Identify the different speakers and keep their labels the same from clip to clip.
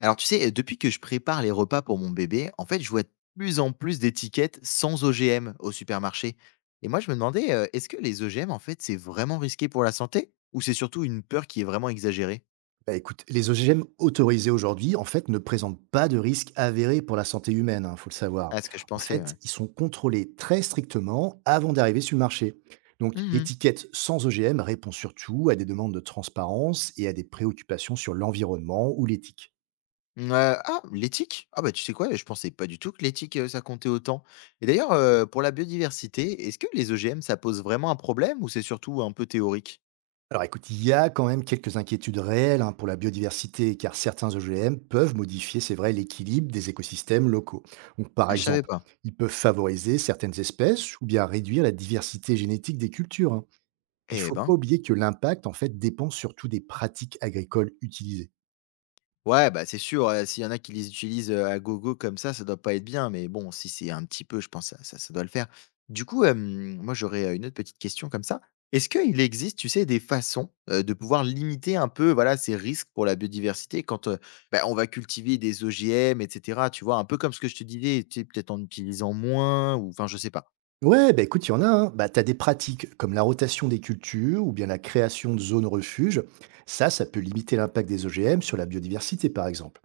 Speaker 1: Alors tu sais, depuis que je prépare les repas pour mon bébé, en fait, je vois de plus en plus d'étiquettes sans OGM au supermarché. Et moi, je me demandais, est-ce que les OGM, en fait, c'est vraiment risqué pour la santé? Ou c'est surtout une peur qui est vraiment exagérée?
Speaker 2: Bah, écoute, les OGM autorisés aujourd'hui, ne présentent pas de risque avéré pour la santé humaine, il faut le savoir.
Speaker 1: Ah, ce que je
Speaker 2: En
Speaker 1: pensais,
Speaker 2: fait,
Speaker 1: ouais.
Speaker 2: ils sont contrôlés très strictement avant d'arriver sur le marché. Donc,
Speaker 1: Mhm.
Speaker 2: l'étiquette sans OGM répond surtout à des demandes de transparence et à des préoccupations sur l'environnement ou l'éthique.
Speaker 1: Ah, l'éthique? Ah bah tu sais quoi, je pensais pas du tout que l'éthique, ça comptait autant. Et d'ailleurs, pour la biodiversité, est-ce que les OGM, ça pose vraiment un problème ou c'est surtout un peu théorique?
Speaker 2: Alors écoute, il y a quand même quelques inquiétudes réelles, hein, pour la biodiversité, car certains OGM peuvent modifier, c'est vrai, l'équilibre des écosystèmes locaux. Donc par
Speaker 1: Ah, je savais
Speaker 2: exemple,
Speaker 1: pas.
Speaker 2: ils peuvent favoriser certaines espèces ou bien réduire la diversité génétique des cultures, hein. Puis, il ne
Speaker 1: Eh
Speaker 2: faut pas
Speaker 1: ben.
Speaker 2: oublier que l'impact, dépend surtout des pratiques agricoles utilisées.
Speaker 1: Ouais, bah, c'est sûr, s'il y en a qui les utilisent, à gogo comme ça doit pas être bien, mais bon, si c'est un petit peu, je pense, ça ça doit le faire. Du coup, moi, j'aurais, une autre petite question comme ça. Est-ce qu'il existe, tu sais, des façons, de pouvoir limiter un peu, voilà, ces risques pour la biodiversité quand, bah, on va cultiver des OGM et cetera, tu vois? Un peu comme ce que je te disais, tu sais, peut-être en utilisant moins ou enfin, je sais pas.
Speaker 2: Ouais, bah écoute, il y en a. Hein. Bah, tu des pratiques comme la rotation des cultures ou bien la création de zones refuges. Ça peut limiter l'impact des OGM sur la biodiversité, par exemple.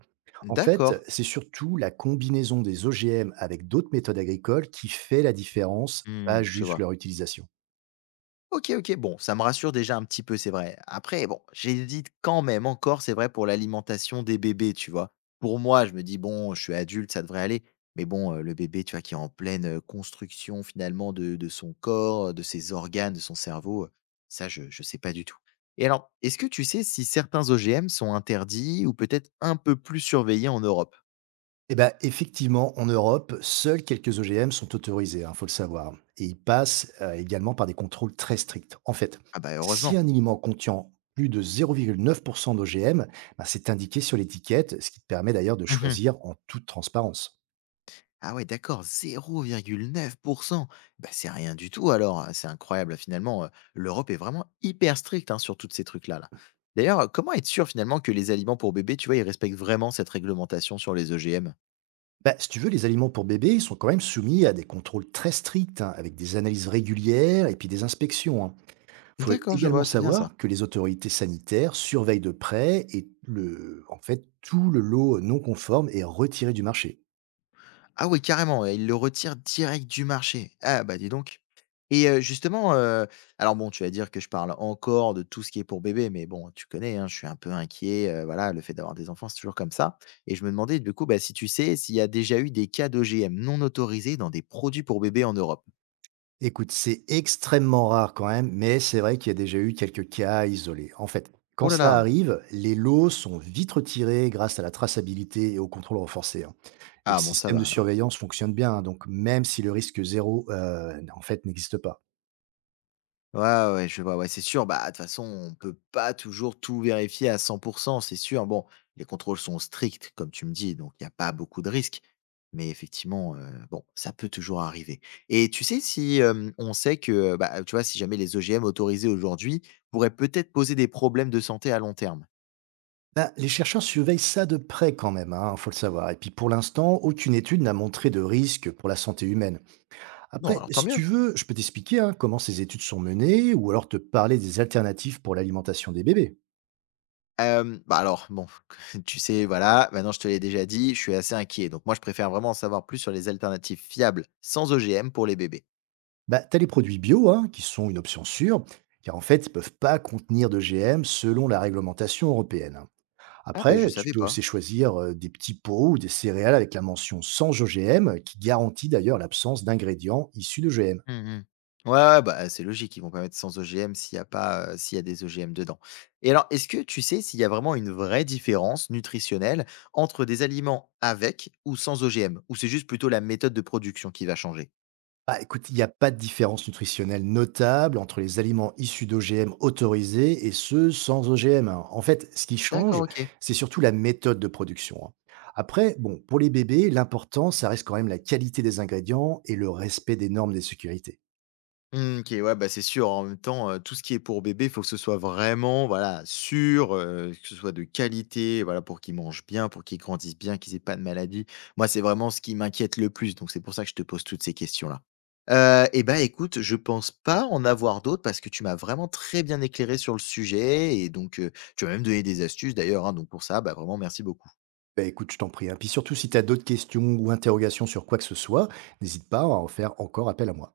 Speaker 2: En fait,
Speaker 1: D'accord.
Speaker 2: c'est surtout la combinaison des OGM avec d'autres méthodes agricoles qui fait la différence, pas
Speaker 1: Mmh, je
Speaker 2: juste
Speaker 1: vois.
Speaker 2: leur utilisation.
Speaker 1: OK, OK. Bon, ça me rassure déjà un petit peu, c'est vrai. Après, bon, j'hésite quand même encore, c'est vrai, pour l'alimentation des bébés, tu vois? Pour moi, je me dis: «Bon, je suis adulte, ça devrait aller». Mais bon, le bébé, tu vois, qui est en pleine, construction finalement de son corps, de ses organes, de son cerveau, ça, je sais pas du tout. Et alors, est-ce que tu sais si certains OGM sont interdits ou peut-être un peu plus surveillés en Europe?
Speaker 2: Eh ben, effectivement, en Europe, seuls quelques OGM sont autorisés, il faut le savoir. Et ils passent également par des contrôles très stricts. En fait,
Speaker 1: Ah bah,
Speaker 2: si
Speaker 1: heureusement.
Speaker 2: un aliment contient plus de 0,9% d'OGM, c'est indiqué sur l'étiquette, ce qui te permet d'ailleurs de choisir en toute transparence.
Speaker 1: Ah ouais, d'accord, 0,9%. Bah, c'est rien du tout alors, c'est incroyable finalement. L'Europe est vraiment hyper stricte hein, sur tous ces trucs-là. Là. D'ailleurs, comment être sûr finalement que les aliments pour bébés, tu vois, ils respectent vraiment cette réglementation sur les EGM?
Speaker 2: Bah, si tu veux, les aliments pour bébés, ils sont quand même soumis à des contrôles très stricts, hein, avec des analyses régulières et puis des inspections, hein. Il faut
Speaker 1: D'accord, je
Speaker 2: également
Speaker 1: vois, c'est bien ça.
Speaker 2: savoir que les autorités sanitaires surveillent de près et le, tout le lot non conforme est retiré du marché.
Speaker 1: Ah oui, carrément, ouais, il le retire direct du marché. Ah bah, dis donc. Et justement, alors bon, tu vas dire que je parle encore de tout ce qui est pour bébé, mais bon, tu connais, hein, je suis un peu inquiet, voilà, le fait d'avoir des enfants, c'est toujours comme ça. Et je me demandais du coup, bah, si tu sais s'il y a déjà eu des cas d'OGM non autorisés dans des produits pour bébé en Europe?
Speaker 2: Écoute, c'est extrêmement rare quand même, mais c'est vrai qu'il y a déjà eu quelques cas isolés. En fait, quand
Speaker 1: Oh là
Speaker 2: ça
Speaker 1: là!
Speaker 2: arrive, les lots sont vite retirés grâce à la traçabilité et au contrôle renforcé, hein. Et le
Speaker 1: Ah bon, ça
Speaker 2: système
Speaker 1: va
Speaker 2: de
Speaker 1: alors.
Speaker 2: surveillance fonctionne bien, hein, donc même si le risque zéro, n'existe pas.
Speaker 1: Ouais, ouais, ouais, je vois, ouais, c'est sûr. Bah, de toute façon, on peut pas toujours tout vérifier à 100%, c'est sûr. Bon, les contrôles sont stricts, comme tu me dis, donc il n'y a pas beaucoup de risques. Mais effectivement, bon, ça peut toujours arriver. Et tu sais, si on sait que, bah, tu vois, si jamais les OGM autorisés aujourd'hui pourraient peut-être poser des problèmes de santé à long terme.
Speaker 2: Ben, les chercheurs surveillent ça de près quand même, hein, faut le savoir. Et puis pour l'instant, aucune étude n'a montré de risque pour la santé humaine.
Speaker 1: Bon,
Speaker 2: Après,
Speaker 1: alors tant
Speaker 2: si tu
Speaker 1: mieux.
Speaker 2: veux, je peux t'expliquer, hein, comment ces études sont menées ou alors te parler des alternatives pour l'alimentation des bébés.
Speaker 1: Bah alors, bon, tu sais, voilà, maintenant je te l'ai déjà dit, je suis assez inquiet. Donc moi, je préfère vraiment en savoir plus sur les alternatives fiables sans OGM pour les bébés.
Speaker 2: Bah, tu as les produits bio, hein, qui sont une option sûre, car ils ne peuvent pas contenir de GM selon la réglementation européenne, hein.
Speaker 1: Ah, ben je
Speaker 2: Après, tu
Speaker 1: savais
Speaker 2: peux aussi
Speaker 1: pas.
Speaker 2: choisir des petits pots ou des céréales avec la mention sans OGM, qui garantit d'ailleurs l'absence d'ingrédients issus de GM.
Speaker 1: Mmh mh. Ouais, ouais, bah, c'est logique, ils vont pas mettre sans OGM s'il y a pas, s'il y a des OGM dedans. Et alors, est-ce que tu sais s'il y a vraiment une vraie différence nutritionnelle entre des aliments avec ou sans OGM? Ou c'est juste plutôt la méthode de production qui va changer?
Speaker 2: Bah, écoute, il n'y a pas de différence nutritionnelle notable entre les aliments issus d'OGM autorisés et ceux sans OGM, hein. En fait, ce qui
Speaker 1: D'accord,
Speaker 2: change,
Speaker 1: OK.
Speaker 2: c'est surtout la méthode de production, hein. Après, bon, pour les bébés, l'important, ça reste quand même la qualité des ingrédients et le respect des normes de sécurité.
Speaker 1: Mmh, OK, ouais, bah, c'est sûr, en même temps, tout ce qui est pour bébé, il faut que ce soit vraiment, voilà, sûr, que ce soit de qualité, voilà, pour qu'ils mangent bien, pour qu'ils grandissent bien, qu'ils aient pas de maladies. Moi, c'est vraiment ce qui m'inquiète le plus, donc c'est pour ça que je te pose toutes ces questions-là. Et ben écoute, je pense pas en avoir d'autres parce que tu m'as vraiment très bien éclairé sur le sujet et donc tu m'as même donné des astuces d'ailleurs, hein, donc pour ça, bah, vraiment merci beaucoup.
Speaker 2: Bah, écoute, je t'en prie, hein. Puis surtout, si tu as d'autres questions ou interrogations sur quoi que ce soit, n'hésite pas à en faire encore appel à moi.